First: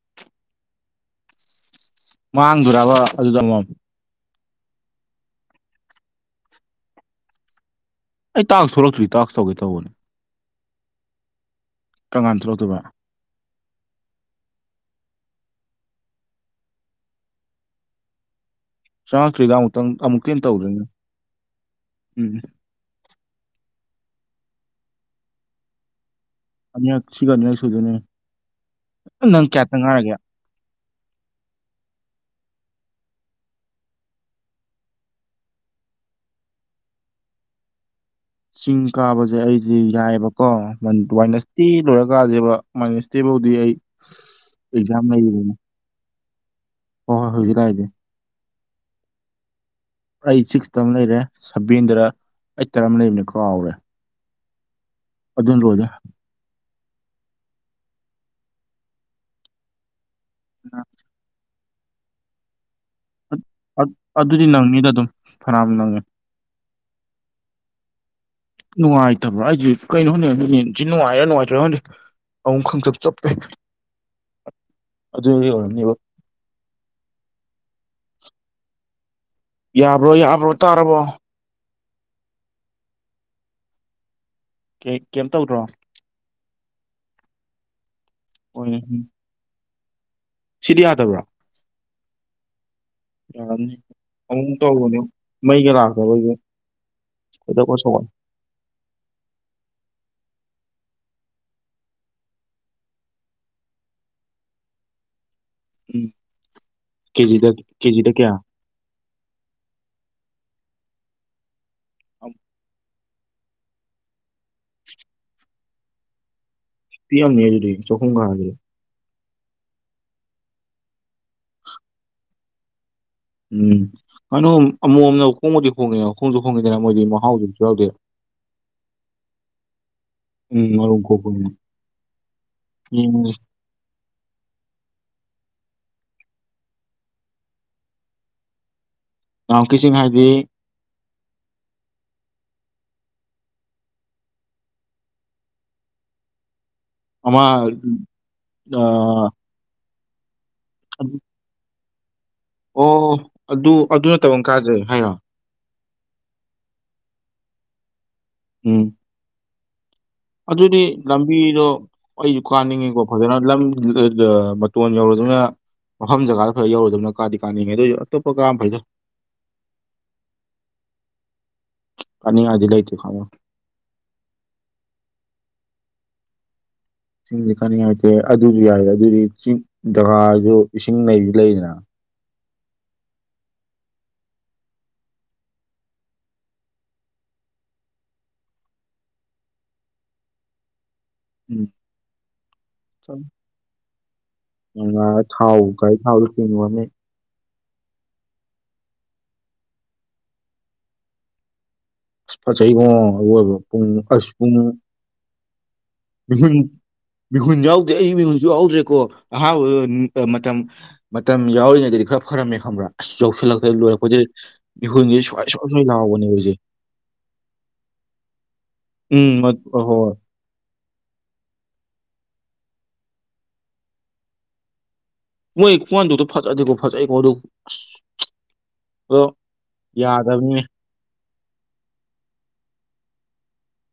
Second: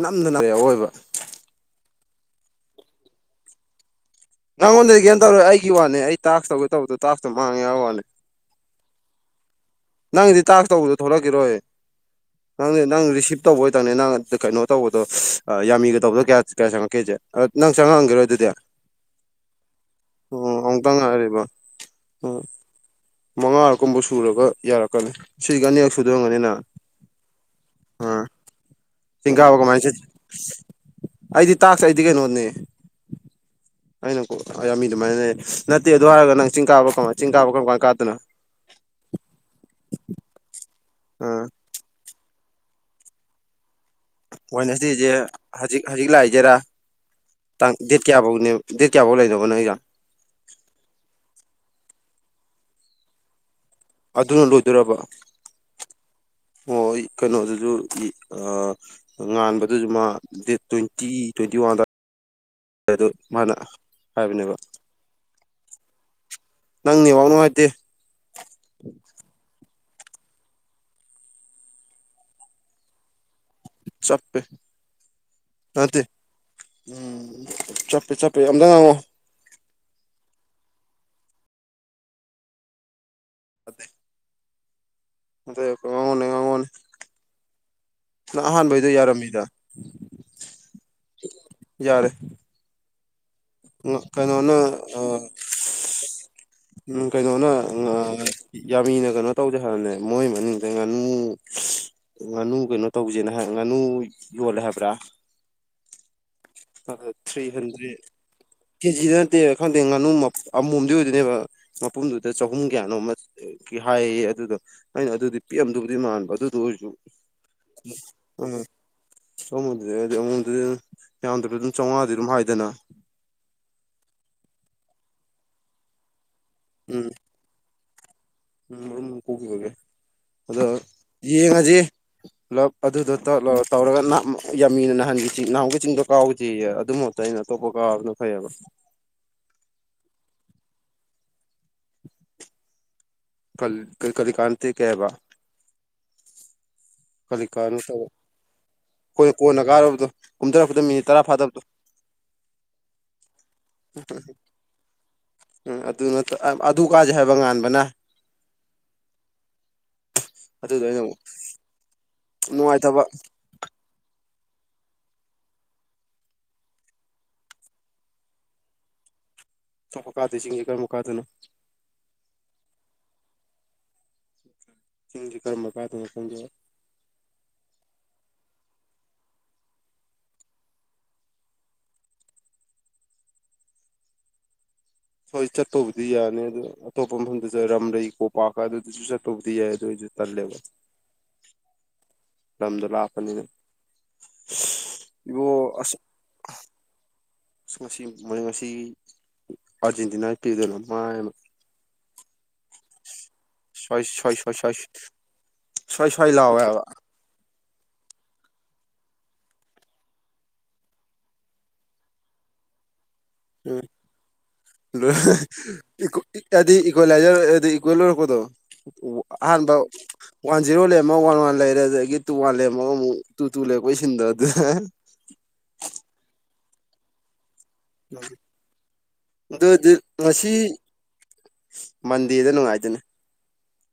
ꯅꯝꯗꯅ [unintelligible] ꯑꯣꯏꯕ ꯃꯥꯡꯗꯣꯏꯔꯕ ꯑꯗꯨ ꯆꯪꯉꯣ ꯅꯉꯣꯟꯗꯗꯤ ꯀꯩꯅꯣ ꯇꯧꯔꯦ ꯑꯩꯒꯤ ꯋꯥꯅꯦ ꯑꯩ ꯇꯥꯛꯁ ꯇꯧꯒꯦ ꯇꯧꯕꯗꯣ ꯇꯥꯛꯁꯇꯣ ꯃꯥꯡꯉꯦ ꯍꯥꯏꯕ ꯋꯥꯅꯤ ꯑꯩ ꯇꯥꯛꯁ ꯊꯣꯛꯂꯛꯇ꯭ꯔꯤ ꯇꯥꯛꯁ ꯇꯧꯒꯦ ꯇꯧꯕꯅꯦ ꯅꯪꯗꯤ ꯇꯥꯛꯁ ꯇꯧꯕꯗ ꯊꯣꯛꯂꯛꯈꯤꯔꯣꯏ ꯀꯔꯝꯀꯥꯟ ꯊꯣꯛꯂꯛꯇꯣꯏꯕ ꯅꯪꯗꯤ ꯅꯪ ꯔꯤꯁꯤꯞ ꯇꯧꯕꯣꯏꯇꯪꯅꯦ ꯅꯪ ꯀꯩꯅꯣ ꯇꯧꯕꯗꯣ ꯌꯥꯝꯃꯤꯒ ꯇꯧꯕꯗꯣ ꯀꯌꯥ ꯀꯌꯥ ꯆꯪꯉꯛꯀꯦꯖꯦ ꯅꯪ ꯆꯪꯉꯛꯑꯝꯒꯤꯔꯣꯏ ꯑꯗꯨꯗꯤ ꯆꯪꯉꯛꯇ꯭ꯔꯤꯗ ꯑꯃꯨꯛꯇꯪ ꯑꯃꯨꯛꯀꯤ ꯑꯣ ꯇꯧꯒ꯭ꯔꯦ ꯑꯃꯨꯛꯇꯪ ꯉꯥꯏꯔꯤꯕ ꯎꯝ ꯑꯣ ꯃꯉꯥꯔꯛꯀꯨꯝꯕ ꯁꯨꯔꯒ ꯌꯥꯔꯛꯀꯅꯤ ꯁꯤꯒ ꯑꯅꯤꯔꯛ ꯁꯨꯗꯣꯏ ꯑꯣꯏꯔꯝꯒꯅꯤ ꯅꯪ ꯑꯅꯤꯔꯛ ꯁꯤꯒ ꯑꯅꯤꯔꯛ ꯁꯨꯗꯣꯏꯅꯦ ꯑ ꯆꯤꯡ ꯅꯪ ꯀꯥꯕ ꯀꯌꯥꯇꯥ ꯀꯃꯥꯏꯅ ꯆꯠ ꯉꯥꯏꯔꯒꯦ ꯑꯩꯗꯤ ꯇꯥꯛꯁ ꯑꯩꯗꯤ ꯀꯩꯅꯣꯅꯦ ꯑꯩꯅ ꯀꯣ ꯌꯥꯝ ꯃꯤ ꯑꯗꯨꯃꯥꯏꯅ ꯂꯩ ꯅꯠꯇꯦ ꯑꯗꯨ ꯍꯥꯏꯔꯒ ꯅꯪ ꯆꯤꯡ ꯀꯥꯕ ꯀꯃꯥꯏ ꯆꯤꯡ ꯀꯥꯕ ꯀꯔꯝ ꯀꯥꯏ ꯀꯥꯗꯅꯣ ꯆꯤꯡ ꯀꯥꯕꯁꯦ ꯑꯩꯁꯦ ꯌꯥꯏꯑꯕꯀꯣ ꯑ ꯋꯥꯥꯏꯅꯁꯇꯦ ꯂꯣꯏꯔ ꯀꯥꯁꯦꯕ ꯋꯥꯥꯏꯅꯁꯇꯦ ꯐꯧꯗꯤ ꯑꯩ ꯑꯦꯛꯖꯥꯝ ꯋꯥꯦꯟꯁꯗꯦꯁꯦ ꯂꯩꯔꯤꯕꯅꯤ ꯍꯧꯖꯤꯛ ꯍꯧꯖꯤꯛ ꯂꯥꯛꯏꯁꯦꯔꯥꯥꯡ ꯍꯣꯏ ꯍꯣꯏ ꯍꯧꯖꯤꯛ ꯂꯥꯛꯏꯁꯦ ꯗ‌ꯦꯠ ꯀꯌꯥꯐꯧꯅꯦ ꯗꯦꯠ ꯀꯌꯥꯐꯧ ꯂꯩꯗꯧꯕ ꯅꯒꯤꯁ‌ꯦ ꯑꯩ ꯁꯤꯛꯁꯇ ꯑꯃ ꯂꯩꯔꯦ ꯁꯚꯦꯟꯗ ꯑꯩꯠꯇꯔ ꯑꯃ ꯂꯩꯕꯅꯤ ꯀꯥꯎꯔꯦ ꯑꯗꯨꯅ ꯂꯣꯏꯗꯣꯏꯔꯕ ꯑꯗꯨꯅꯥ ꯂꫭꯏꯗꫭꯏꯅꯤ ꯑꫭ ꯑꯩ ꯀꯩꯅꯣꯗꯨꯁꯨ ꯉꯥꯟꯕꯗꯨꯁꯨ ꯃꯥ ꯗꯦꯠ ꯇ꯭ꯋꯦꯟꯇꯤ ꯇ꯭ꯋꯦꯟꯇꯤ ꯋꯥꯟ ꯑꯗꯥꯏ ꯑꯗꯨ ꯃꯥꯅ ꯑꯗꯨꯗꯤ ꯍꯥꯏꯕꯅꯦꯕ ꯅꯪꯅꯤꯗ ꯑꯗꯨꯝ ꯐꯅꯌꯥꯝ ꯅꯪꯉꯦ ꯅꯪ ꯅ‌ꯦꯠ ꯋꯥꯥꯛ ꯅꯨꯡꯉꯥꯏꯇ‌ꯦ ꯅꯨꯡꯉꯥꯏꯇꯕ꯭ꯔꯥ ꯑꯩꯗꯤ ꯀꯩꯅꯣꯅ‌ꯦ ꯑꯗꯨꯅ‌ꯦ ꯍꯧꯖꯤꯛ ꯅꯨꯡꯉꯥꯏꯔꯥ ꯅꯨꯡꯉꯥꯏꯇꯔ ꯈꯪꯗ‌ꯦ ꯑꯃꯨꯛ ꯈꯪꯆꯞ ꯆꯞꯄꯦ ꯆꯞꯄꯦ ꯑꯗꯨꯒꯤ ꯑꯣꯏꯔꯝꯅꯦꯕ ꯅꯠꯇ‌ꯦ ꯎꯝ ꯆꯞꯄꯦ ꯆꯞꯄꯦ ꯑꯃꯇ ꯉꯥꯡꯉꫭ ꯌꯥꯕ꯭ꯔꯣ ꯌꯥꯕ꯭ꯔꯣ ꯇꯥꯔꯕꯣ ꯐ [unintelligible] ꯀꯩ ꯀꯩꯝ ꯇꯧꯗ꯭ꯔꯣ ꯉꯥꯡꯉꯣꯅꯦ ꯉꯥꯡꯉꯣꯅꯦ ꯅꯪ ꯑꯣꯏꯅꯦ ꯑꯍꯥꯟꯕꯩꯗꯣ ꯌꯥꯔꯝꯃꯤꯗ ꯁꯤꯗꯤ ꯌꯥꯗꯕ꯭ꯔꯣ ꯌꯥꯔꯦ ꯌꯥꯔꯝꯅꯤ ꯑꯃꯨꯛ ꯀꯩꯅꯣꯅ ꯇꯧꯕꯅꯦ ꯑ ꯃꯩꯒ ꯂꯥꯛꯇꯕꯒꯤ ꯎꯝ ꯀꯩꯅꫭꯅ ꯈꯣꯏꯗꯧꯒ ꯑꯥ ꯁꯥꯎꯒꯠꯂꯦ ꯌꯥꯃꯤꯅ ꯀꯩꯅꯣ ꯇꯧꯗꯦ ꯍꯥꯌꯕꯅꯦ ꯃꯣꯏ ꯃꯅꯤꯡꯗꯩ ꯉꯥꯅꯨ ꯉꯥꯅꯨ ꯀꯩꯅꯣ ꯇꯧꯁꯦꯅꯍꯥꯏ ꯉꯥꯅꯨ ꯌꯣꯜꯂꯦ ꯍꯥꯏꯕ꯭ꯔꯥ ꯎꯝ ꯀꯦꯖꯤꯗ ꯊ꯭ꯔꯤ ꯍꯟꯗ꯭ꯔꯦꯠ ꯀꯦꯖꯤꯗ ꯀꯌꯥ ꯀꯦꯖꯤꯗ ꯅꯠꯇꯦ ꯈꯪꯗꯦ ꯉꯥꯅꯨ ꯑꯃꯣꯝꯗꯤ ꯑꯣꯏꯗꯣꯏꯅꯦꯕ ꯃꯄꯨꯝꯗꯨꯗ ꯆꯍꯨꯝ ꯀꯌꯥꯅꯣꯃ ꯑꯗꯨꯒꯤ ꯍꯥꯏꯌꯦ ꯑꯗꯨꯗ ꯑꯩꯅ ꯑꯗꯨꯗꯤ ꯄꯤꯛꯎꯝꯗꯨꯕꯨꯗꯤ ꯃꯥꯟꯕ ꯑꯗꯨꯗ ꯑꯣꯏꯔꯁꯨ ꯄꯤꯝꯅꯤ ꯑꯗꯨꯗꯤ ꯆꯍꯨꯝ ꯒꯗꯨꯗꯤ ꯁꯗꯨꯗꯤꯗꯤ [unintelligible] ꯑꯃꯗꯗꯤ ꯌꯥꯝꯗ꯭ꯔꯕꯁꯨ ꯑꯗꯨꯝ ꯆꯥꯝꯃꯉꯥꯗꯤ ꯑꯗꯨꯝ ꯍꯥꯏꯗꯅ ꯎꯝ ꯀꯩꯅꯣ ꯑꯃꯨꯛꯝꯅ ꯍꯣꯡꯕꯗꯤ ꯍꯣꯡꯉꯦ ꯍꯣꯡꯁꯨ ꯍꯣꯡꯉꯤꯗꯅ ꯃꯣꯏꯗꯤ ꯃꯍꯥꯎꯁꯨ ꯌꯥꯎꯗꯦ ꯎꯝ ꯀꯨꯒꯕꯒꯦ [unintelligible] ꯑꯗꯣ ꯎꯝ ꯃꯔꯨꯝ ꯀꯣꯛꯄꯅꯤꯅ ꯌꯦꯡꯉꯁꯤ ꯄꯨꯂꯞ ꯑꯗꯨꯗ ꯎꯝ ꯇꯛ ꯇꯧꯔꯒ ꯌꯥꯝꯃꯤꯅ ꯅꯍꯥꯟꯒꯤ ꯆꯤꯡ ꯅꯥꯍꯥꯟꯃꯨꯛꯀꯤ ꯆꯤꯡꯗꯣ ꯀꯥꯎꯁꯦꯌꯦ ꯑꯗꯨ ꯃꯍꯨꯠꯇ ꯑꯩꯅ ꯑꯇꯣꯞꯄ ꯀꯥꯕꯅ ꯐꯩꯌꯦꯕ ꯅꯥꯍꯟꯃꯨꯛꯀꯤ ꯆꯤꯡ ꯍꯥꯏꯗꯤ [inaudible] ꯀꯜ ꯀꯔꯤ ꯀꯔꯤ ꯀꯥꯟꯇꯦ ꯀꯩ ꯍꯥꯏꯕ ꯑꯃ ꯀꯔꯤ ꯀꯥꯟ ꯇꯧꯕ ꯑꯩꯈꯣꯏꯅ ꯀꯣꯟꯅ ꯀꯥꯔꯨꯕꯗꯣ ꯀꯨꯝꯊꯔꯛꯄꯗ ꯃꯤꯅꯤꯠ ꯇꯔꯥ ꯐꯥꯗꯕꯗꯣ ꯑꯣ ꯑꯗꯨ ꯑꯗꯨ ꯅꯠꯇꯕ ꯀꯥꯖ‌ꯦ ꯍꯥꯏꯔꫭ ꯎꯝ ꯑꯗꯨꯅ ꯑꯗꯨ ꯀꯥꯁꯦ ꯍꯥꯏꯕ ꯉꯥꯟꯕꯅ ꯎꯝ ꯑꯗꯨꯗꯤ ꯑꯗꯨꯗ ꯑꯩꯅ ꯑꯃꯨꯛ ꯂꯝꯕꯤꯗꯣ ꯑꯩꯁꯨ ꯀꯥꯅꯤꯡꯉꯤꯀꯣ ꯅꯨꯡꯉꯥꯏꯇꯕ ꯐꯖꯅ ꯂꯝ ꯃꯇꯣꯟ ꯌꯧꯔꯖꯨꯅ ꯃꯐꯝ ꯖꯒꯥꯗ ꯈꯔ ꯌꯧꯔꯨꯗꯕꯅ ꯀꯗꯤ ꯀꯥꯅꯤꯡꯉꯤ ꯑꯗꯨꯏꯁꯨ ꯑꯇꯞꯄ ꯀꯥꯕꯅꯥ ꯐꯩꯗꯥ ꯑꯊꯣꯛꯄ ꯀꯥꯗꫭꯏ ꯆꯤꯡꯁꯦ ꯀꯔꯝꯕ ꯀꯥꯗꯣꯏꯅꯣ ꯀꯅꯤꯉꯥꯏꯗꯤ ꯂꯩꯥꯏꯇꯦ ꯈꯜꯂꫭ ꯆꯤꯡꯁꯤ ꯀꯔꯝꯕ ꯀꯥꯗꫭꯏꯅꯣ ꯈꯪꯗ‌ꯦ ꯆꯤꯡꯁ‌ꯦ ꯀꯥꯅꯤꯡꯉꯥꯏꯇꯦ ꯑꯗꯨꯁꯨ ꯌꯥꯏꯦ ꯑꯗꯨꯗꯤ ꯆꯤꯡ ꯖꯒꯥꯁꯨ ꯏꯁꯤꯡ ꯂꯩꯩꯁꯨ ꯂꯩꯗꯅ ꯍꯣꯏ ꯆꯠꯄꯕꯨꯗꯤ ꯌꯥꯅꯤ ꯑꯗꯨ ꯑꯇꯣꯞꯄ ꯃꯐꯝꯗꯁꯨ ꯔꯥꯝꯂꯩ ꯀꯣꯄꯥꯛꯀ ꯑꯗꯨꯗꯁꯨ ꯆꯠꯄꯕꯨꯗꯤ ꯌꯥꯏ ꯑꯗꯨꯏꯁꯨ ꯇꯜꯂꯦꯕ ꯎꯝ ꯂꯝꯗꯨꯂꯞꯄꯅꯤꯅ ꯑ [unintelligible] ꯊꯥꯎ ꯒꯔꯤ ꯊꯥꯎꯖꯨ ꯀꯩꯅꯅꯦ ꯑꯁ ꯉꯁꯤ ꯃꯣꯏ ꯉꯁꯤ ꯑꯥꯔꯖꯦꯟꯇꯤꯅꯥꯒꯤ ꯄꯤꯗꯅ ꯃꯥꯏꯃ ꯐꯖꯩꯉꯣ ꯑꯣꯏꯕ ꯄꯨꯡ ꯁ꯭ꯋꯥꯏ ꯑꯁ ꯁ꯭ꯋꯥꯏ ꯁ꯭ꯋꯥꯏ ꯄꯨꯡ ꯁ꯭ꯋꯥꯏ ꯁ꯭ꯋꯥꯏ ꯁ꯭ꯋꯥꯏ ꯃꯤꯍꯨꯟ ꯂꯥꯎꯋꯦ ꯍꯥꯏꯕ ꯃꯤꯍꯨꯟ ꯌꯥꯎꯗꯦ ꯑꯩ ꯃꯤꯍꯨꯟꯁꯨ ꯌꯥꯎꯗ꯭ꯔꯦꯀꯣ ꯑꯍꯥꯟꯕ ꯃꯇꯝ ꯃꯇꯝ ꯌꯥꯎꯔꯤꯉꯩꯗꯗꯤ ꯈꯔ ꯐꯔꯝꯃꯦ ꯈꯪꯕ꯭ꯔꯥ ꯑꯁ ꯌ ꯁ꯭ꯋꯥꯏ ꯁ꯭ꯋꯥꯏ ꯁ꯭ꯋꯥꯏ ꯏꯛ ꯂꯥꯎꯕꯅꯦ ꯍꯧꯖꯤꯛ ꯍꯥꯢꯗꯤ ꯏꯀꯋꯂꯥꯏꯖꯔ ꯍꯥꯏꯗꯤ ꯏꯀ꯭ꯋꯦꯜ ꯑꯣꯏꯔꯛꯄꯗꯣ ꯎꯝ ꯃ- ꯑꯍꯥꯟꯕꯧ ꯍꯣꯏ ꯋꯥꯟ ꯖꯤꯔꯣ ꯂꯩꯔꯝꯃ ꯋꯥꯟ ꯋꯥꯟ ꯂꯩꯔꯦ ꯑꯗꯒꯤ ꯇꯨ ꯋꯥꯟ ꯂꯩꯔꯝꯃꯒ ꯑꯃꯨꯛ ꯇꯨ ꯇꯨ ꯂꯩꯔꯛꯄꯩ ꯁꯤꯟꯗꯣ ꯑꯗꯨ ꯃꯣꯏ ꯈꯨꯋꯟꯗꯣꯛꯇꯣ ꯐꯖꯗꯦꯀꯣ ꯐꯖꯩꯀꯣ ꯑꯗꯨ ꯑꯗꯣ ꯗꯗꯤ ꯉꯁꯤ ꯌꯥꯗꯕꯅꯤꯅꯦ ꯃꯟꯗꯦꯗ ꯅꯨꯡꯉꯥꯏꯗꯣꯏꯅꯦ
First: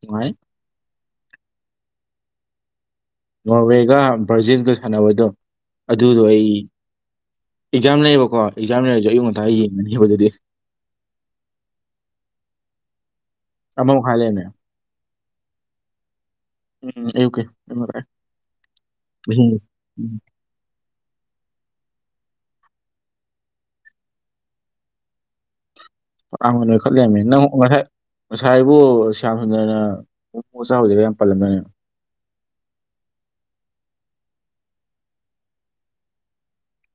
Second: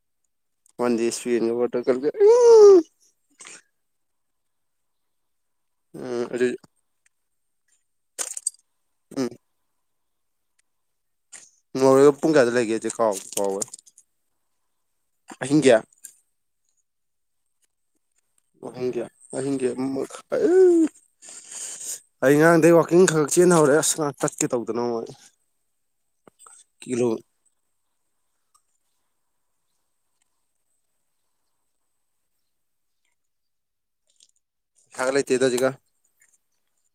ꯅꯨꯡꯉꯥꯏ ꯃꯟꯗꯦ ꯏꯁꯄꯦꯟꯒ ꯄꯣꯇꯨꯒꯟꯒ ꯅꯣꯔꯋꯦꯒ ꯕ꯭ꯔꯥꯖꯤꯜꯒ ꯁꯥꯟꯅꯕꯗꯣ ꯑꯗꯨꯗꯣ ꯎꯝ ꯑꯗꯨ ꯑꯩ ꯑꯦꯛꯖꯥꯝ ꯂꯩꯌꯦꯕꯀꯣ ꯑꯦꯛꯖꯥꯝ ꯂꯩꯔꯁꯨ ꯑꯌꯨꯛ ꯎꯝ ꯉꯟꯇꯥ ꯌꯦꯡꯅꯤꯕ ꯑꯗꯨꯗꯤ ꯅꯣꯔꯋꯦꯒ ꯄꯨꯡꯒꯥꯌꯥꯗ ꯂꯩꯒꯦ ꯑꯩꯗꯤ ꯀꯥꯎꯕꯨ ꯀꯥꯎꯔꯦ ꯑꯃ ꯃꯈꯥꯏ ꯂꯩꯔꯝꯃꯦ ꯑꯍꯤꯡꯒꯤ ꯑꯌꯨꯛꯒꯤꯅꯦ ꯃꯈꯥꯏ ꯑꯍꯤꯡ ꯑꯍꯤꯡꯒꯤ ꯑꯃ ꯎꯝ ꯃꯈꯥꯏ ꯑꯩ ꯉꯔꯥꯡꯗꯩ ꯋꯥꯀꯤꯡ ꯈ ꯈꯛ ꯆꯦꯟꯍꯧꯔꯦ ꯑꯁ ꯉ ꯇꯥꯠꯀꯦ ꯇꯧꯗꯅꯉꯣ ꯑꯩ ꯐꯅꯥꯝ ꯅꯣꯏꯈꯠ ꯂꯩꯔꯝꯃ ꯅꯪ ꯉꯁꯥꯏꯕꯨ ꯁꯌꯥꯝꯁꯨꯟꯗꯔꯅ ꯃꯣꯃꯣ ꯆꯥꯔꯨꯁꯤꯒ ꯌꯥꯝ ꯄꯜꯂꯝꯗꯥꯏꯅꯦ ꯄꯩꯁꯥꯒ ꯂꯩꯇꯦꯗ ꯍꯧꯖꯤꯛꯀꯥꯟ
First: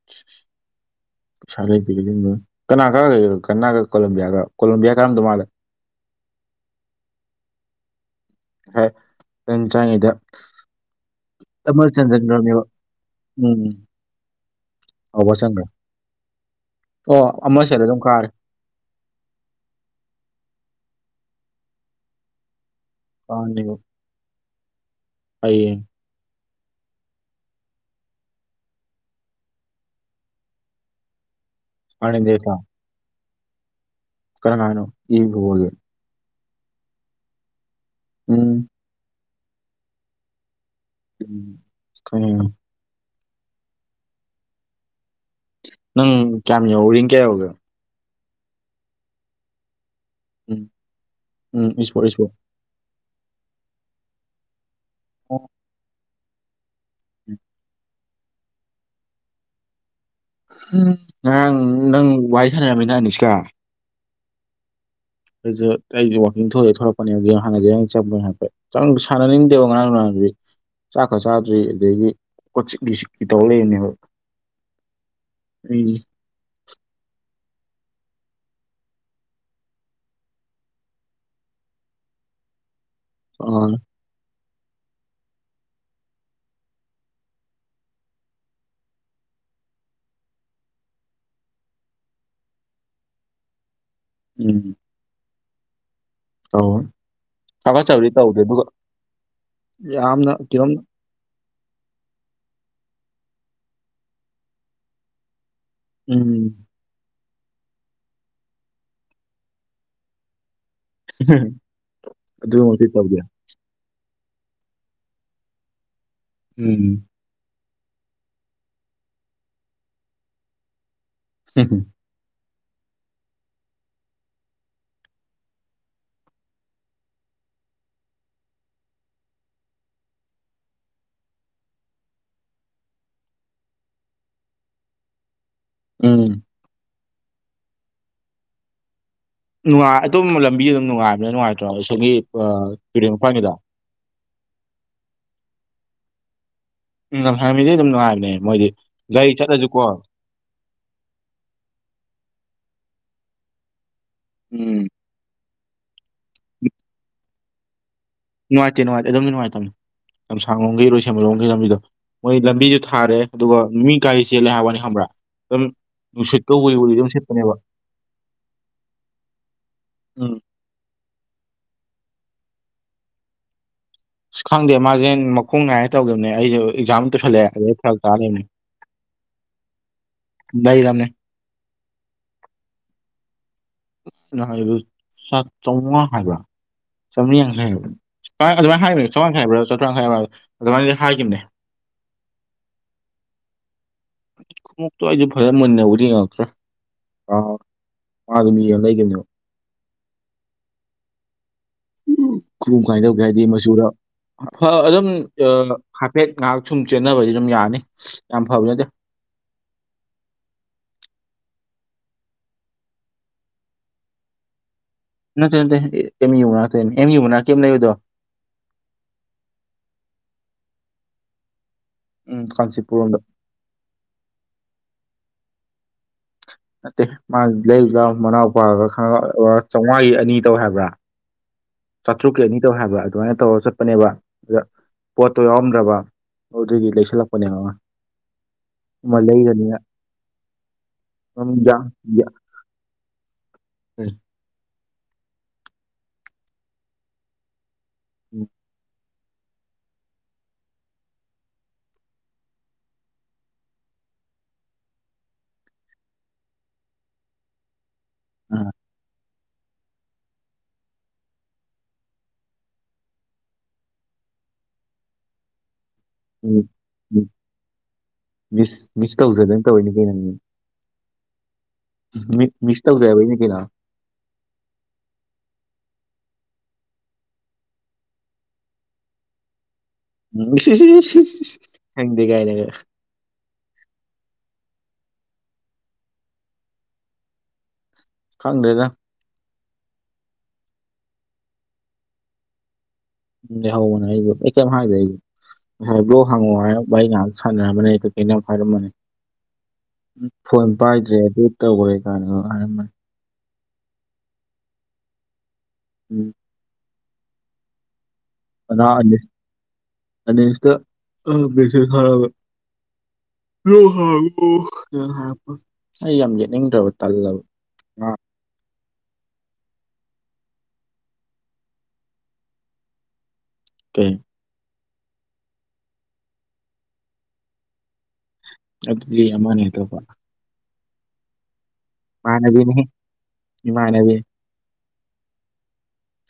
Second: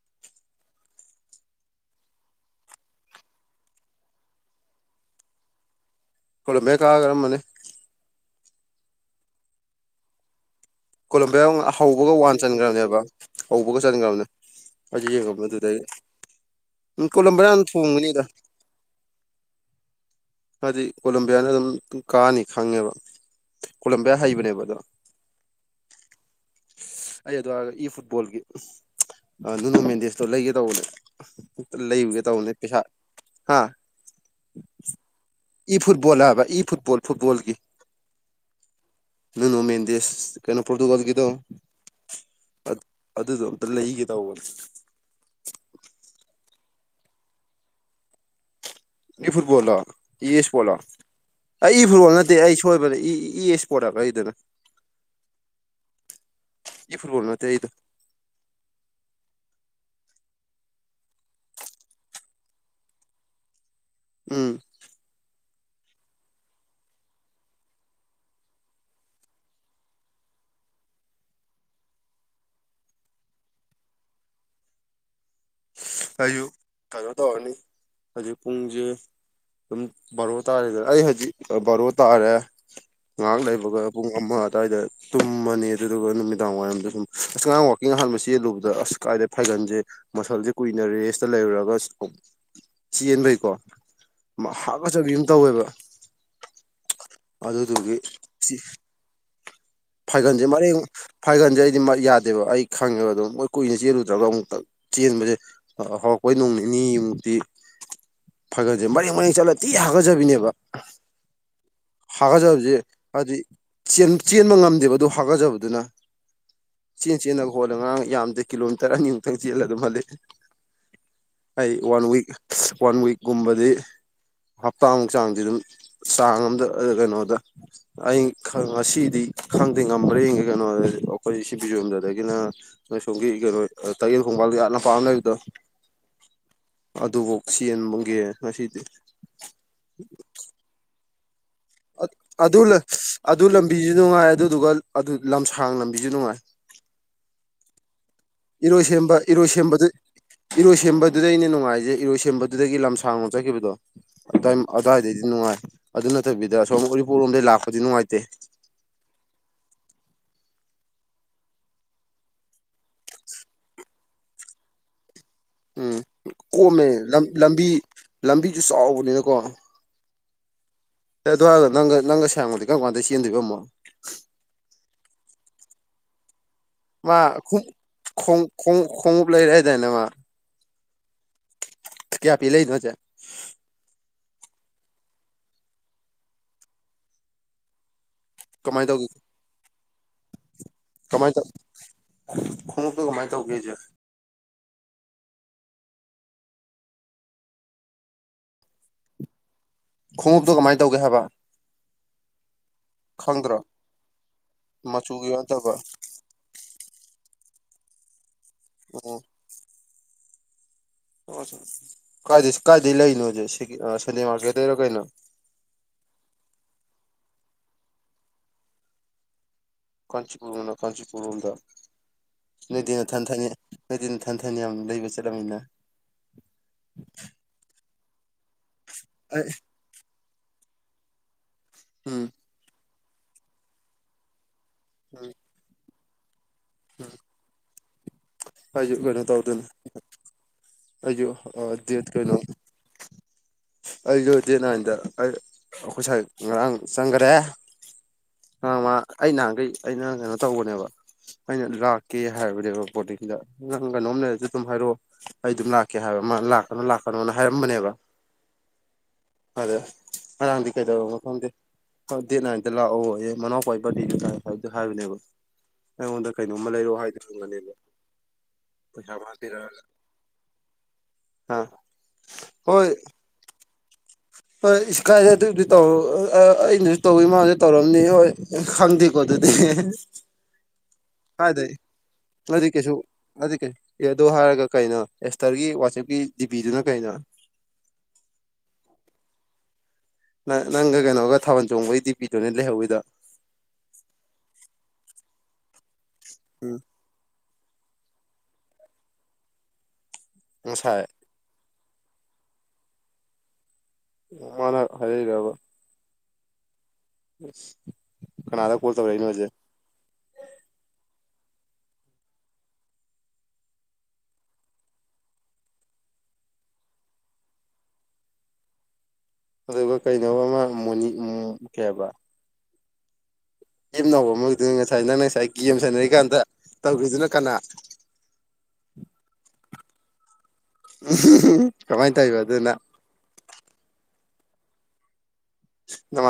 [inaudible] ꯁꯥ ꯂꯩꯇꯦ ꯄꯤꯒꯤꯟꯕꯥ ꯀꯅꯥ ꯀꯒꯔꯒꯦ ꯀꯅꯥꯒ ꯀꯣꯂꯣꯝꯕꯤꯌꯥꯒ ꯀꯣꯂꯣꯝꯕꯤꯌꯥ ꯀꯔꯝꯗꯧ ꯃꯥꯜꯂꯦ ꯀꯣꯂꯝꯕꯤꯌꯥ ꯀꯥꯒꯔꯝꯃꯅꯤ ꯉꯁꯥꯏ ꯑꯩꯟ ꯆꯥꯉꯩꯗ ꯀꯣꯂꯝꯕꯤꯌꯥ ꯋ ꯍꯧꯕꯒ ꯋꯥꯟ ꯆꯟꯒ꯭ꯔꯝꯅꯦꯕ ꯍꯧꯕꯒ ꯎꯝ ꯆꯟꯒ꯭ꯔꯝꯅꯦ ꯑꯩꯖꯨ ꯑꯧꯕ ꯆꯟꯈ꯭ꯔꯦ ꯌꯦꯡꯉꯝꯕꯗꯨꯗꯩ ꯎꯝ ꯑꯣ ꯑꯃ ꯀꯣꯂꯝꯕꯤꯌꯥꯅ ꯆꯜꯂ ꯑꯗꯨꯝ ꯊꯣꯡꯒꯅꯤꯗ ꯀꯥꯔꯦ ꯍꯥꯏꯗꯤ ꯀꯣꯂꯝꯕꯤꯌꯥꯅ ꯑꯗꯨꯝ ꯀꯥꯅꯤ ꯈꯪꯉꯦꯕ ꯀꯥꯅꯤꯕ ꯀꯣꯂꯝꯕꯤꯌꯥ ꯍꯩꯕꯅꯦꯕ ꯑꯗꯣ ꯍꯩꯌꯦ [unintelligible] ꯑꯩ ꯑꯗꯨ ꯍꯥꯏꯒ ꯏ ꯐꯨꯠꯕꯣꯜꯒꯤ ꯎꯝ ꯆ ꯑꯗꯨ ꯃꯦꯟꯗꯦꯁꯇꯣ ꯂꯩꯒꯦ ꯇꯧꯕꯅꯦ ꯎꯝ ꯇ ꯂꯩꯔꯨꯒꯦ ꯇꯧꯕꯅꯦ ꯐꯥꯔꯅꯦꯟꯗꯦꯁꯂꯣ ꯄꯩꯁꯥ ꯍꯥꯥ ꯀꯅꯥꯅꯣ ꯌꯦꯡꯒꯣꯏ [unintelligible] ꯐꯨꯠꯕꯣꯜ ꯍꯥꯕ ꯏ ꯐꯨꯠꯕꯣꯜ ꯐꯨꯠꯕꯣꯜꯒꯤ ꯎꯝ ꯅꯅꯣꯃꯦꯟꯗꯦꯁ ꯀꯩꯅꯣ ꯄꯣꯔꯇꯨꯒꯜꯒꯤꯗꯣ ꯎꯝ ꯈꯪꯉꯦ ꯑ ꯑꯗꯨꯗꯣ ꯑꯝꯇ ꯂꯩꯒꯦ ꯇꯧꯕꯅꯦ ꯅꯪ ꯀꯌꯥꯝ ꯌꯧꯔꯤ ꯒꯥꯏꯌꯧꯒꯦ ꯏ ꯐꯨꯠꯕꯣꯜ ꯂꯣ ꯏ ꯎꯝ ꯏꯁ꯭ꯄꯣꯠꯂꯣ ꯎꯝ ꯑꯩ ꯏ ꯏꯁꯄꯣꯔꯠ ꯐꯨꯠꯕꯣꯜ ꯏꯁꯄꯣꯔꯠ ꯅꯠꯇꯦ ꯑꯩ ꯁꯣꯏꯕꯅꯦ ꯏ ꯏ ꯏꯁ꯭ꯄꯣꯔꯠ ꯍꯥꯌꯕ ꯑꯩꯗꯨꯅ ꯑꯣ ꯏ ꯐꯨꯠꯕꯣꯜ ꯅꯠꯇꯦ ꯑꯩꯗꯣ ꯎꯝ ꯉꯍꯥꯡ ꯅꯪ ꯋꯥꯔꯤ ꯁꯥꯟꯅꯔꯝꯃꯤꯅ ꯑꯅꯤꯁꯀꯥ ꯎꯝ ꯑꯩꯖꯨ ꯇꯩꯗ ꯋꯥꯛꯀꯤꯡ ꯊꯣꯛꯂ ꯊꯣꯛꯂꯛꯄꯅꯦ ꯒꯦꯝ ꯁꯥꯟꯅꯖꯦꯅ [unintelligible] ꯆꯪꯕ ꯍꯥꯏꯐꯦꯠ ꯆꯪ ꯁꯥꯟꯅꯅꯤꯡꯗꯦꯕ ꯉꯔꯥꯡ ꯅꯍꯥꯟꯗꯤ ꯆꯥꯛ ꯀ ꯆꯥꯗ꯭ꯔꯤ ꯑꯗꯩꯗꯤ ꯀꯣꯛ ꯆꯤꯛꯂꯤ ꯆꯤꯛꯂꯤ ꯇꯧ ꯂꯩꯔꯤꯅꯦꯕ ꯎꯝ ꯑꯌꯨꯛ ꯀꯩꯅꯣ ꯇꯧꯔꯅꯤ ꯍꯧꯖꯤꯛ ꯄꯨꯡꯁꯦ ꯑꯗꯨꯝ ꯕꯥꯔꯣ ꯇꯥꯔꯦꯗꯅ ꯑꯩ ꯍꯧꯖꯤꯛ ꯕꯔꯣ ꯇꯥꯔꯦ ꯉꯥꯏꯍꯥꯛ ꯎꯝ ꯂꯩꯕꯒ ꯄꯨꯡ ꯑꯃ ꯑꯋꯥꯏꯗ ꯇꯨꯝꯃꯅꯤ ꯑꯗꯨꯗꯨꯒ ꯅꯨꯃꯤꯗꯥꯡ ꯋꯥꯏꯔꯝꯗ ꯁꯨꯝ ꯑꯁ ꯉꯔꯥꯡ ꯋꯥꯛꯀꯤꯡ ꯑꯍꯥꯟꯕ ꯆꯦꯜꯂꯨꯕꯗ ꯑꯁ ꯀꯥꯏꯗꯩ ꯐꯥꯏꯒꯟꯁꯦ ꯃꯁꯜꯁꯦ ꯀꯨꯏꯅ ꯔꯦꯁꯇ ꯂꯩꯔꯨꯔꯒ ꯆꯦꯟꯕꯩꯀꯣ ꯑꯣꯠꯆꯕꯤꯝ ꯇꯧꯋꯦꯕ ꯑꯣ ꯑꯗꯨꯗꯨꯒꯤ ꯊꯀꯆꯧꯗꯤ ꯇꯧꯗ꯭ꯔꯦ ꯑꯗꯨꯒ ꯌꯥꯝꯅ ꯐꯥꯏꯒꯟꯁꯦ ꯀꯩꯅꯣꯝ ꯃꯥꯔꯦꯡ ꯐꯥꯏꯒꯟꯁꯦ ꯑꯩꯗꯤ ꯌꯥꯗꯦꯕ ꯑꯩ ꯈꯪꯉꯦꯕ ꯑꯗꯨꯝ ꯃꯣꯏ ꯀꯨꯏꯅ ꯆꯦꯜꯂꯨꯗ꯭ꯔꯒ ꯑꯃꯨꯛꯇ ꯆꯦꯟꯕꯁꯦ ꯍꯧꯔꯛꯄꯩ ꯎꯝ ꯅꯣꯡ ꯅꯤꯅꯤꯃꯨꯛꯇꯤ ꯐꯒꯠꯁꯦ ꯃꯔꯦꯡ ꯃꯔꯦꯡ ꯆꯠꯂꯗꯤꯤ ꯍꯥꯒꯠꯆꯕꯤꯅꯦꯕ ꯍꯥꯒꯖꯕꯁꯦ ꯑꯗꯨꯃꯛꯇꯤ ꯇꯧꯗꯦ ꯍꯥꯏꯗꯤ ꯆꯦꯟ ꯆꯦꯟꯕ ꯉꯝꯗꯦꯕ ꯑꯗꯨ ꯍꯥꯒꯠꯆꯕꯗꯨꯅ ꯎꯝ ꯆꯦꯟ ꯆꯦꯟꯅꯕ ꯍꯣꯠꯂꯒꯔꯥꯡ ꯌꯥꯝꯗꯦ ꯀꯤꯂꯣꯃꯤꯇꯔ ꯑꯅꯤꯃꯨꯛꯇꯪ ꯆꯦꯜꯂ ꯑꯗꯨꯝ ꯍꯜꯂꯦ ꯑꯩ ꯋꯥꯟꯋꯤꯛ ꯋꯥꯟꯋꯤꯛꯒꯨꯝꯕꯗꯤ ꯍꯞꯇꯥꯃꯨꯛ ꯆꯥꯡꯗꯤ ꯑꯗꯨꯝ ꯆꯥꯡ ꯑꯝꯗ ꯀꯩꯅꯣꯗ ꯑꯩ ꯉꯁꯤꯗꯤ ꯈꯪꯗꯦ ꯉꯝꯕ꯭ꯔꯦ ꯀꯩꯅꯣ ꯑꯩꯈꯣꯏ ꯁꯤꯕꯤꯤꯖꯣꯝꯗꯗꯒꯤꯅ ꯅꯣꯏ ꯁꯣꯝꯒꯤ ꯀꯩꯅꯣ ꯇꯌꯦꯜ ꯈꯣꯡꯕꯥꯜꯗꯤ ꯌꯥꯝꯅ ꯄꯥꯝꯅꯕꯗꯣ ꯎꯝ ꯑꯗꯨꯐꯧ ꯆꯦꯟꯕꯒꯤꯦ ꯉꯁꯤꯗꯤ ꯅꯨꯡꯉꯥꯏ ꯑꯗꯨꯝꯕ ꯂꯝꯕꯤꯗꯨ ꯑꯗꯨꯝ ꯅꯨꯡꯉꯥꯏꯕꯅꯦ ꯅꯨꯡꯉꯥꯏꯇ꯭ꯔꯣ ꯁꯣꯝꯒꯤ ꯑꯗꯨ ꯇꯨꯔꯦꯟ ꯑꯗꯨ ꯃꯄꯥꯟꯒꯤꯗ ꯂꯝꯕꯤꯁꯨ ꯅꯨꯡꯉꯥꯏ ꯑꯗꯨꯗꯨꯒ ꯑꯗꯨ ꯂꯝꯁꯥꯡ ꯂꯝꯕꯤꯁꯨ ꯅꯨꯡꯉꯥꯏ ꯎꯝ ꯂꯝꯁꯥꯡꯕꯤꯗꯤ ꯑꯗꯨꯝ ꯅꯨꯡꯉꯥꯏꯕꯅꯦ ꯃꯣꯏꯗꯤ ꯒꯥꯔꯤ ꯆꯠꯂꯁꯨꯀꯣ ꯏꯔꯣꯏ ꯁꯦꯝꯕꯗꯨꯗꯩꯅ ꯅꯨꯡꯉꯥꯏꯖꯦ ꯏꯔꯣꯏ ꯁꯦꯝꯕꯗꯨꯗꯒꯤ ꯂꯝꯁꯥꯡ ꯂꯣ ꯎꯝ ꯆꯠꯈꯤꯕꯗꯣꯏ ꯗꯩꯗꯤ ꯅꯨꯡꯉꯥꯏ ꯑꯗꯨ ꯅꯠꯇꯕꯤꯗ ꯁꯁꯣꯝ ꯎꯔꯤꯄꯣꯛ ꯂꯣꯝꯗꯩ ꯂꯥꯛꯄꯗꯤ ꯅꯨꯡꯉꯥꯏꯇꯦ ꯅꯨꯡꯉꯥꯏꯇꯦ ꯅꯨꯡꯉꯥꯏꯇꯦ ꯑꯗꯨꯝ ꯅꯨꯡꯉꯥꯏꯇꯃꯦ ꯂꯝꯁꯥꯡ ꯂꯣꯝꯒꯤ ꯂꯣꯏꯁꯦꯝꯕ ꯂꯣꯝꯒꯤ ꯂꯝꯕꯤꯗꯣ ꯃꯣꯏ ꯂꯝꯕꯤꯁꯨ ꯊꯥꯔꯦ ꯑꯗꯨꯒꯃꯤ ꯒꯥꯔꯤ ꯆꯦꯜꯂꯦ ꯍꯥꯏꯕ ꯋꯥꯅꯤ ꯈꯪꯕ꯭ꯔꯥ ꯑꯗꯨ ꯎꯝ ꯅꯨꯡꯁꯤꯠꯀ ꯎꯏ ꯔꯤ ꯑꯗꯨꯝ ꯁꯤꯦꯠꯄꯅꯦꯕ ꯂꯝꯕꯤꯁꯨ ꯆꯥꯎꯕꯅꯤꯅꯀꯣ ꯎꯝ ꯑꯗꯨꯋꯥꯔꯗ ꯅꯪꯒ ꯅꯪꯒ ꯁꯥꯡꯉꯕꯗꯤ ꯀꯔ ꯀꯥꯟꯗ ꯆꯦꯟꯗꯣꯏꯕꯝꯃꯣ ꯑꯁ ꯈꯪꯗꯦ ꯃꯥꯁꯦ ꯃꯈꯣꯡ ꯅꯥꯏꯌꯦ ꯇꯧꯒꯤꯕꯅꯦ ꯑꯩꯁꯨ ꯑꯦꯛꯖꯥꯝ ꯃꯥ ꯇꯧꯁꯜꯂꯛꯑꯦ ꯑꯗꯩ ꯐꯔꯛ ꯇꯥ ꯂꯩꯔꯝꯅꯦ ꯈꯣꯡ ꯈꯣꯡꯎꯞ ꯂꯩꯔꯦ ꯍꯥꯏꯗꯥꯅꯦ ꯃꯥ ꯩꯔꯃꯦ ꯀꯌꯥ ꯄꯤ ꯂꯩꯅꯣ ꯍꯥꯏꯖꯦ ꯅꯍꯥꯟꯒꯤꯗꯣ ꯆꯧꯉꯥ ꯍꯥꯏꯕ꯭ꯔꯥ ꯆꯥꯝꯃꯔꯤ ꯌꯥꯡꯈꯩ ꯁꯃꯥꯏ ꯑꯗꯨꯃꯥꯏꯅ ꯀꯃꯥꯏ ꯇꯧꯒꯦ ꯍꯥꯏꯕꯅꯦ ꯆꯥꯃꯉꯥꯌꯥꯡꯈꯩ ꯍꯥꯏꯕ꯭ꯔꯥ ꯆꯥꯇ꯭ꯔꯨꯛꯌꯥꯡꯈꯩ ꯍꯥꯏꯕ꯭ꯔꯥ ꯑꯗꯨꯃꯥꯏꯅ ꯍꯥꯏꯈꯤꯕꯅꯦ ꯈꯣꯡꯉꯨꯞꯇꯨ ꯉꯃꯥꯏ ꯇꯧꯒꯦꯖꯦ ꯈꯣꯉꯨꯞꯇꯣ ꯑꯩꯁꯨ ꯐꯖꯅ ꯃꯨꯟꯅꯕꯨꯗꯤ ꯌꯦꯉꯛꯇ꯭ꯔꯦ꯫ ꯑꯥ ꯃꯥꯗ ꯃꯤꯌꯦ ꯂꯩꯒꯅꯦꯕ ꯈꯣꯡꯎꯞꯇꯣ ꯀꯃꯥꯏ ꯇꯧꯒꯦ ꯍꯥꯏꯕ ꯎ ꯀꯨꯝ ꯀꯥꯏꯅꯗꯧꯒꯦ ꯍꯥꯏꯗꯤ ꯈꯪꯗ꯭ꯔꯣ ꯃꯆꯨꯗ ꯑꯗꯨꯝ ꯃꯆꯨꯒꯤꯔꯣ ꯅꯠꯇꯕ ꯦꯠ ꯉꯥꯏꯍꯥꯛ ꯁꯨꯝ ꯆꯦꯟꯅꯕꯗꯤ ꯑꯗꯨꯝ ꯌꯥꯅꯤ ꯌꯥꯝ ꯐꯕ ꯅꯠꯇꯦ ꯑꯣ ꯑꯣ ꯀꯥꯏ ꯀꯥꯏꯗ ꯂꯩꯔꯤꯅꯣ ꯍꯧꯖꯤꯦ ꯁꯟꯗ ꯃꯥꯔꯀꯦꯠꯇꯩꯔ ꯀꯩꯅꯣ ꯅꯠꯇꯦ ꯅꯠꯇꯦ ꯑꯦ ꯑꯦꯝ ꯌꯨꯕ ꯛꯇꯣꯏ ꯑꯦꯝ ꯌꯨꯕ ꯅꯥꯦ ꯑꯃ ꯂꯩꯕꯗꯣ ꯀꯥꯟꯆꯤꯄꯨꯔꯣꯝꯅ ꯀꯥꯟꯆꯤꯄꯨꯔꯣꯝꯗ ꯎꯝ ꯅꯗꯤꯅ ꯀꯥꯟꯆꯤꯄꯨꯔꯔꯣꯝꯗ ꯊꯪꯅ ꯊꯪꯉꯦ ꯍꯥꯏꯗꯤꯅ ꯊꯟꯊꯅ ꯌꯥꯝ ꯂꯩꯕ ꯆꯠꯂꯂꯝꯃꯤꯅ ꯅꯠꯇꯦ ꯃꯥ ꯂꯩꯔꯤꯕ꯭ꯔ ꯃꯅꯥꯎꯄꯥꯒ ꯈ ꯑꯩ ꯆꯥꯝꯃꯉꯥꯒꯤ ꯑꯅꯤ ꯇꯧ ꯍꯥꯏꯕ꯭ꯔꯥ ꯎꯝ ꯆꯥꯇ꯭ꯔꯨꯛꯀꯤ ꯑꯅꯤ ꯇꯧ ꯍꯥꯏꯕ ꯑꯗꯨꯃꯥꯏꯅ ꯇꯧꯔꯒ ꯆꯠꯄꯅꯦꯕ ꯑꯗ ꯄꯣꯠꯇꯣ ꯌꯥꯎꯔꯝꯗ꯭ꯔꯕ ꯑꯗꯨ ꯑꯗꯨꯗꯤ ꯂꯩꯁꯜꯂꯛꯄꯅꯦ ꯑꯩꯖꯨ ꯀꯩꯅꯣ ꯇꯧꯗꯣꯏꯅꯤ ꯑꯩꯖꯨ ꯑ ꯗꯦꯠ ꯀꯩꯅꯣ ꯑꯩꯖꯨ ꯗꯦꯠ ꯅꯥꯏꯟꯗ ꯑꯩ ꯑꯈꯣꯏ ꯁꯥꯏ ꯉꯔꯥꯡ ꯆꯪꯒꯔꯦ ꯎꯝ ꯉꯔꯥꯡ ꯃꯥ ꯑꯩ ꯅꯍꯥꯟꯒꯩ ꯑꯩꯅ ꯀꯩꯅꯣ ꯇꯧꯕꯅꯦꯕ ꯑꯩꯅ ꯂꯥꯛꯀꯦ ꯍꯥꯏꯕꯅꯦꯕ ꯕꯣꯔꯗꯤꯡꯗ ꯅꯪ ꯀꯩꯅꯣꯝ ꯂꯩꯔꯗꯤ ꯑꯗꯨꯝ ꯍꯥꯏꯔꯛꯑꯣ ꯑꯩ ꯗꯨꯝ ꯂꯥꯛꯀꯦ ꯍꯥꯏꯕ ꯃꯥ ꯂꯥꯛꯀꯅꯨ ꯂꯥꯛꯀꯅꯣꯅ ꯍꯥꯏꯔꯝꯕꯅꯦꯕ ꯑꯗ ꯉꯔꯥꯡꯗꯤ ꯀꯩꯗꯧꯔꯕꯅꯣ ꯈꯪꯗꯦ ꯍꯣꯢ ꯗꯦꯠ ꯅꯥꯏꯟꯗ ꯂꯥꯛꯑꯣꯌꯦ ꯃꯅꯥꯎꯄꯥꯏ ꯕꯥꯔꯠꯗꯦꯅꯤ ꯇꯥꯏ ꯍꯥꯏꯗꯣ ꯍꯥꯏꯕꯅꯦꯕ ꯑꯩꯉꯣꯟꯗ ꯀꯩꯅꯣꯝꯃ ꯂꯩꯔꯛꯑꯣ ꯍꯥꯏꯗꯣꯏ ꯑꯣꯏꯔꯝꯒꯅꯦꯕ ꯃꯤꯁ ꯃꯤꯁ ꯇꯧꯖꯗꯅ ꯇꯧꯔꯤꯅꯤ ꯀꯩꯅꯣ ꯃꯤ ꯃꯤꯠ ꯃꯤꯁ ꯍꯣꯏ ꯇꯧꯖꯕꯩꯅꯤ ꯀꯩꯅꯣ ꯍꯣꯏ ꯏꯁ ꯀꯥꯏꯗꯩ ꯑꯗꯨꯗꯤ ꯇꯧꯔ ꯑꯣ ꯑꯥ ꯑꯩꯅꯖꯨ ꯇꯧꯋꯤ ꯃꯥꯅꯖꯨ ꯇꯧꯔꯝꯅꯤ ꯍꯣꯏ ꯈꯪꯗꯦꯀꯣ ꯑꯗꯨꯗꯤ ꯍꯦ ꯍꯦ ꯍꯦ ꯎꯝ ꯢꯁ ꯢꯁ ꯢꯁ ꯀꯥꯏꯗꯩ ꯅꯠꯇꯦ ꯀꯩꯁꯨ ꯑꯗꯨꯗꯤ ꯀꯩ ꯑꯦ ꯑꯗꯣ ꯍꯥꯏꯔꯒ ꯀꯩꯅꯣ ꯑꯦꯁꯇꯔꯒꯤ ꯋꯥꯆꯦꯞꯀꯤ ꯗꯤꯕꯤꯗꯨꯅ ꯀꯩꯅꯣ ꯈꯪꯗ꯭ꯔꯦꯗ ꯅ ꯅꯪꯒ ꯀꯩꯅꯣꯒ ꯊꯥꯕꯜ ꯆꯣꯡꯕꯩ ꯗꯤꯄꯤꯗꯨꯅꯦ ꯂꯩꯍꯧꯋꯤꯗꯣ ꯎꯝ ꯂꯩꯍꯧꯕꯅꯦ ꯑꯩꯖꯨ ꯑꯩ ꯀꯩꯏꯝ ꯍꯥꯏꯗ꯭ꯔꯦ ꯑꯩꯖꯨ ꯉꯁꯥꯏ ꯕ꯭ꯂꯣꯛ ꯍꯥꯡꯉꯛꯑꯣ ꯎꯝ ꯍꯥꯏꯔ ꯋꯥꯔꯤ ꯉꯍꯥꯛ ꯁꯥꯟꯅꯔꯝꯕꯅꯦ ꯀꯩꯀꯩꯩꯅꯣ ꯌꯥꯝ ꯍꯥꯏꯔꯝꯕꯅꯦ ꯐꯣꯟ ꯉꯁꯥꯏ ꯄꯥꯏꯗ꯭ꯔꯦ ꯑꯗꯨ ꯇꯧꯒ꯭ꯔꯦ ꯀꯥꯏꯅꯒ ꯍꯥꯏꯔꯝꯕꯅꯦ ꯑꯣ ꯃꯥꯅ ꯍꯥꯏꯔꯛꯏꯔꯥꯕ ꯎꯝ ꯑꯁ [unintelligible] ꯑꯅꯤꯁꯇ ꯎꯝ ꯃꯦꯁꯦꯁ ꯊꯥꯔꯛꯑꯒ ꯂꯧꯁꯤꯟꯕ ꯉꯝꯗꯕ ꯑꯩ ꯌꯥꯝ ꯌꯦꯠꯅꯤꯡꯗ꯭ꯔꯕ ꯇꯜꯂꯕ ꯃꯥ ꯑꯗꯨꯒ ꯀꯩꯅꯣꯕ ꯃꯥꯅ ꯃꯣꯅꯤ ꯎꯝ ꯀꯩ ꯍꯥꯏꯕ ꯑꯦꯝꯅ ꯀꯩ ꯍꯧꯕ ꯑꯃꯗꯨꯅ ꯉꯁꯥꯏ ꯅꯪꯅ ꯉꯁꯥꯏ ꯒꯦꯝ ꯁꯥꯟꯅꯔꯤꯀꯥꯟꯗ ꯇꯧꯒ꯭ꯔꯤꯗꯨꯅ ꯀꯅꯥ ꯑꯗꯨꯗꯤ ꯑꯃꯅꯤ ꯑꯇꯣꯞꯄ ꯎꯝ ꯍꯤ ꯍꯤ ꯏꯃꯥꯟꯅꯕꯤꯅꯤꯍꯦ ꯏꯃꯥꯅꯕꯤꯅꯤ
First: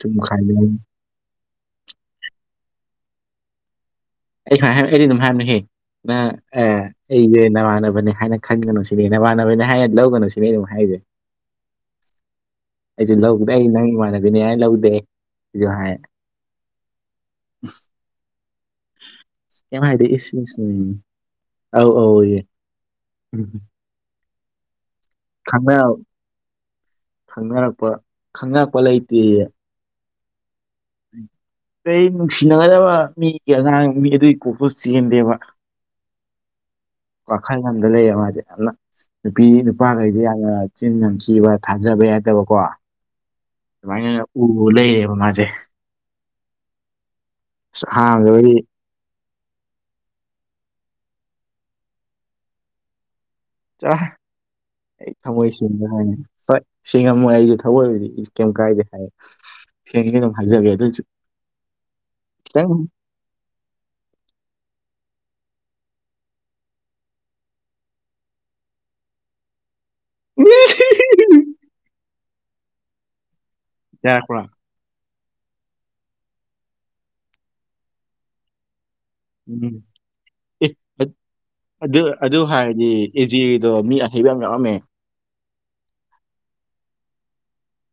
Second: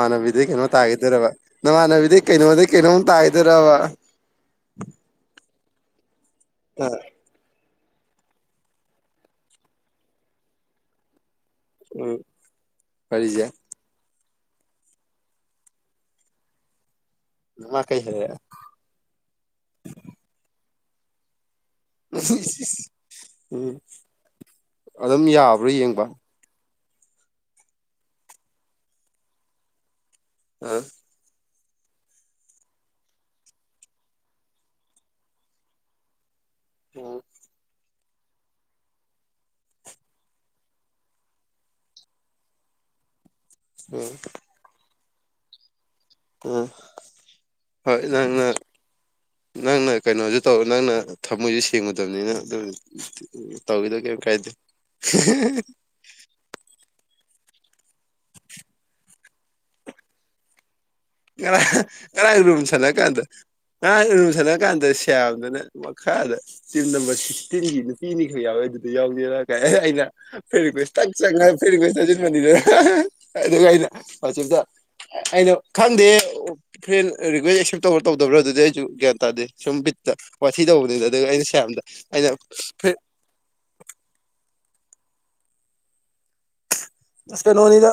ꯁꯨꯝ ꯀꯩꯅꯣ ꯈꯥꯏꯕꯅꯤ ꯇꯥꯒꯤꯗꯣꯏꯔꯥꯕ ꯅꯃꯥꯟꯅꯕꯤꯗꯩ ꯀꯩꯅꯣꯗꯩ ꯀꯩꯅꯣ ꯃꯨꯛ ꯇꯥꯒꯤꯗꯣꯏꯔꯥꯕ ꯑꯩ ꯁꯨꯃꯥꯏ ꯍꯥꯏ ꯑꯩꯗꯤ ꯑꯗꯨꯝ ꯍꯥꯏꯕꯅꯦꯍꯦ ꯅꯪ ꯑ ꯑꯩꯖꯦ ꯅꯃꯥꯟꯅꯕꯅꯦ ꯍꯥꯏꯅ ꯈꯟꯒꯅꯨ ꯁꯤꯅꯤ ꯅꯕꯥꯥꯟꯅꯕꯅꯤ ꯍꯥꯏꯔ ꯂꯧꯒꯅꯨ ꯁꯤꯅꯤ ꯑꯩꯅ ꯑꯃꯨꯛ ꯍꯥꯏꯔꯤꯁꯦ ꯎꯝ ꯑꯩꯖꯧ ꯂꯧꯗꯦ ꯋꯥꯔꯤꯁꯦ ꯑꯩ ꯅꯪ ꯏꯃꯥꯟꯅꯕꯤꯅꯦ ꯍꯥꯏꯅ ꯂꯧꯗꯦ ꯑꯩꯖꯨ ꯍꯥꯏ ꯑꯗꯨ ꯃꯥ ꯀꯩ ꯍꯥꯏꯔꯛꯑꯦ ꯀꯦꯏꯝ ꯍꯥꯏꯗꯦ ꯏꯁ ꯏꯁꯤ ꯎꯝ ꯑꯧ ꯑꯧ ꯌꯦ ꯎꯝ ꯑꯗꯨꯝ ꯌꯥꯕ꯭ꯔꯣ ꯌꯦꯡꯕ ꯈꯪꯅꯔꯛꯄ ꯈꯪꯅꯔꯛꯄ ꯂꯩꯇꯦꯌꯦ ꯑ ꯑꯩꯩ ꯅꯨꯡꯁꯤꯅꯒꯗꯕ ꯃꯤꯒꯤ ꯑꯉꯥꯡ ꯃꯤ ꯑꯗꯨꯏ ꯀꯣꯛꯇꯨ ꯆꯦꯟꯗꯦꯕ ꯎꯝ ꯋꯥꯈꯜ ꯑꯝꯗ ꯂꯩꯔꯦ ꯃꯥꯖꯦ ꯌꯥꯝꯅ ꯅꯨꯄꯤ ꯅꯨꯄꯥꯈꯩꯁꯦ ꯌꯥꯝꯅ ꯆꯤꯟ ꯌꯥꯝ ꯊꯤꯕ ꯊꯥꯖꯕ ꯌꯥꯗꯕ ꯀꯣ ꯎꯝ ꯁꯨꯃꯥꯏꯅꯅ ꯎ ꯂꯩꯔꯦꯕ ꯃꯥꯖꯦ ꯎꯝ ꯍꯣꯏ ꯅꯪꯅ ꯑꯍꯥꯟꯕꯗꯕꯨꯗꯤ ꯅꯪꯅ ꯀꯩꯅꯣꯖꯨ ꯇꯧ ꯅꯪꯅ ꯊꯃꯣꯏꯖꯨ ꯁꯦꯡꯉꯨꯗꯕꯅꯤꯅ ꯑꯗꯨꯏꯅꯤ ꯆꯠꯂꯣꯍꯦ ꯑꯩ ꯊꯝꯃꯣꯏ ꯁꯦꯡꯗꯦ ꯍꯥꯏꯅꯦ ꯍꯣꯏ ꯁꯤꯡꯉꯝꯃꯣꯏ ꯑꯩꯖꯨ ꯊꯝꯃꯣꯏꯕꯨꯗꯤ ꯏꯁ ꯀꯦꯏꯝ ꯀꯥꯏꯗꯦ ꯍꯥꯏꯌꯦ ꯁꯦꯡꯗꯦ ꯑꯗꯨꯝ ꯍꯥꯏꯖꯒꯦ ꯑꯗꯣꯏꯁꯨ ꯀꯔ ꯀꯔꯥꯡ ꯏꯔꯨꯝ ꯁꯜꯂ ꯀꯥꯟꯗ ꯉꯔꯥꯡ ꯏꯔꯨꯝ ꯁꯜꯂ ꯀꯥꯟꯗ ꯁꯦꯝꯗꯅ ꯃꯈꯥꯗ ꯇꯤꯟ ꯇꯤꯟꯒꯤ ꯅꯨꯄꯤꯅꯤ ꯈꯛ ꯌꯥꯎꯋꯦ ꯑꯩ ꯑꯗꯨꯗꯤ ꯌꯥꯎꯗꯦꯔꯥ ꯀ ꯑꯩꯅ ꯐꯔꯦꯟ ꯔꯤꯀꯋꯦꯁ ꯇꯛ ꯆꯪꯉꯥ ꯐꯔꯦꯟ ꯔꯤꯀꯋꯦꯁ ꯊꯥꯖꯤꯟꯕꯅꯤꯗ ꯑꯗꯨꯒ ꯑꯩꯅ ꯌꯥꯔꯛꯄ꯭ꯔꯥ ꯋꯥꯆꯝꯇꯥ ꯑꯩꯅꯣ ꯈꯪꯗꯦ ꯐ꯭ꯔꯦꯟ ꯔꯤꯀ꯭ꯋꯦꯁ ꯑꯦꯛꯁꯦꯞ ꯇꯧꯕ ꯇꯧꯗꯕ꯭ꯔꯣ ꯑꯗꯨꯗꯤ ꯑꯩꯁꯨ ꯒ꯭ꯌꯥꯟ ꯇ ꯇꯗꯦ ꯁꯨꯝ ꯎꯝ ꯕꯤꯠꯇ ꯋꯥꯊꯤ ꯑꯦ ꯇꯧꯕꯅꯤꯗ ꯑꯗꯨꯒ ꯑꯩꯅ ꯁꯌꯥꯝꯗ ꯑꯩꯅ ꯐꯔꯦꯟ ꯑꯦ ꯖꯤꯗꯣ ꯃꯤ ꯑꯍꯩꯕ ꯌꯥꯝ ꯌꯥꯎꯔꯝꯃꯦ ꯑꯁ ꯀꯩꯅꯣꯅꯤꯗ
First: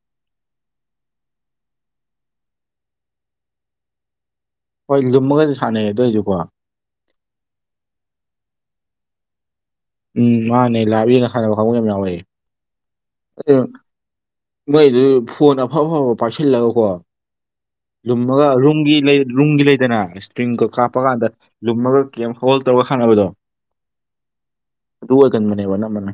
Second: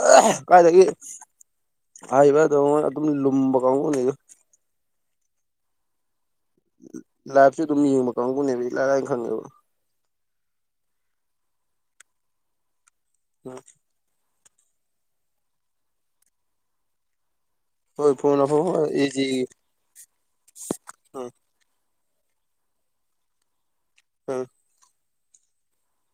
ꯀꯥꯏꯗꯒꯤ [unintelligible] ꯑꯗꯨꯝ ꯂꯨꯝꯕ ꯀꯥꯡꯕꯨꯅꯤꯗ꯫ ꯍꯣꯏ ꯂꯨꯝꯃꯒꯁꯨ ꯁꯥꯟꯅꯩꯌꯦ ꯑꯗꯨ ꯑꯣꯏꯁꯨꯀꯣ ꯂꯥꯏꯐꯁꯨ ꯑꯗꯨꯝ ꯌꯦꯡꯕ ꯀꯥꯡꯕꯨꯅꯦꯕ ꯂꯥꯏ ꯂꯥꯏꯅ ꯈꯪꯉꯦꯕ ꯎꯝ ꯃꯥꯅꯦ ꯂꯥꯛꯏꯅ ꯁꯥꯟꯅꯕ ꯍꯧꯕ ꯌꯥꯝ ꯌꯥꯎꯌꯦ [unintelligible] ꯑꯗꯨ ꯎꯝ ꯃꯣꯏꯗꯨ ꯐꯣꯟ ꯑꯐ ꯑꯐꯕ ꯄꯥꯏꯁꯤꯜꯂꯒꯀꯣ ꯍꯣꯏ ꯐꯣꯟ ꯂꯨꯝꯃꯒ ꯑꯐꯕ ꯔꯨꯝꯒꯤ ꯑꯦꯖꯤ ꯔꯨꯝꯒꯤ ꯂꯩꯗꯅ ꯏꯁꯄ꯭ꯔꯤꯡꯒ ꯀꯥꯞꯄ ꯀꯥꯟꯗ ꯎꯝ ꯂꯨꯝꯃꯒ ꯒꯦꯝ ꯍꯣꯜ ꯇꯧꯔꯒ ꯁꯥꯟꯅꯕꯗꯣ ꯑ ꯑꯗꯨꯑꯒꯟ ꯃꯅꯦꯕ ꯅ ꯃꯅꯦ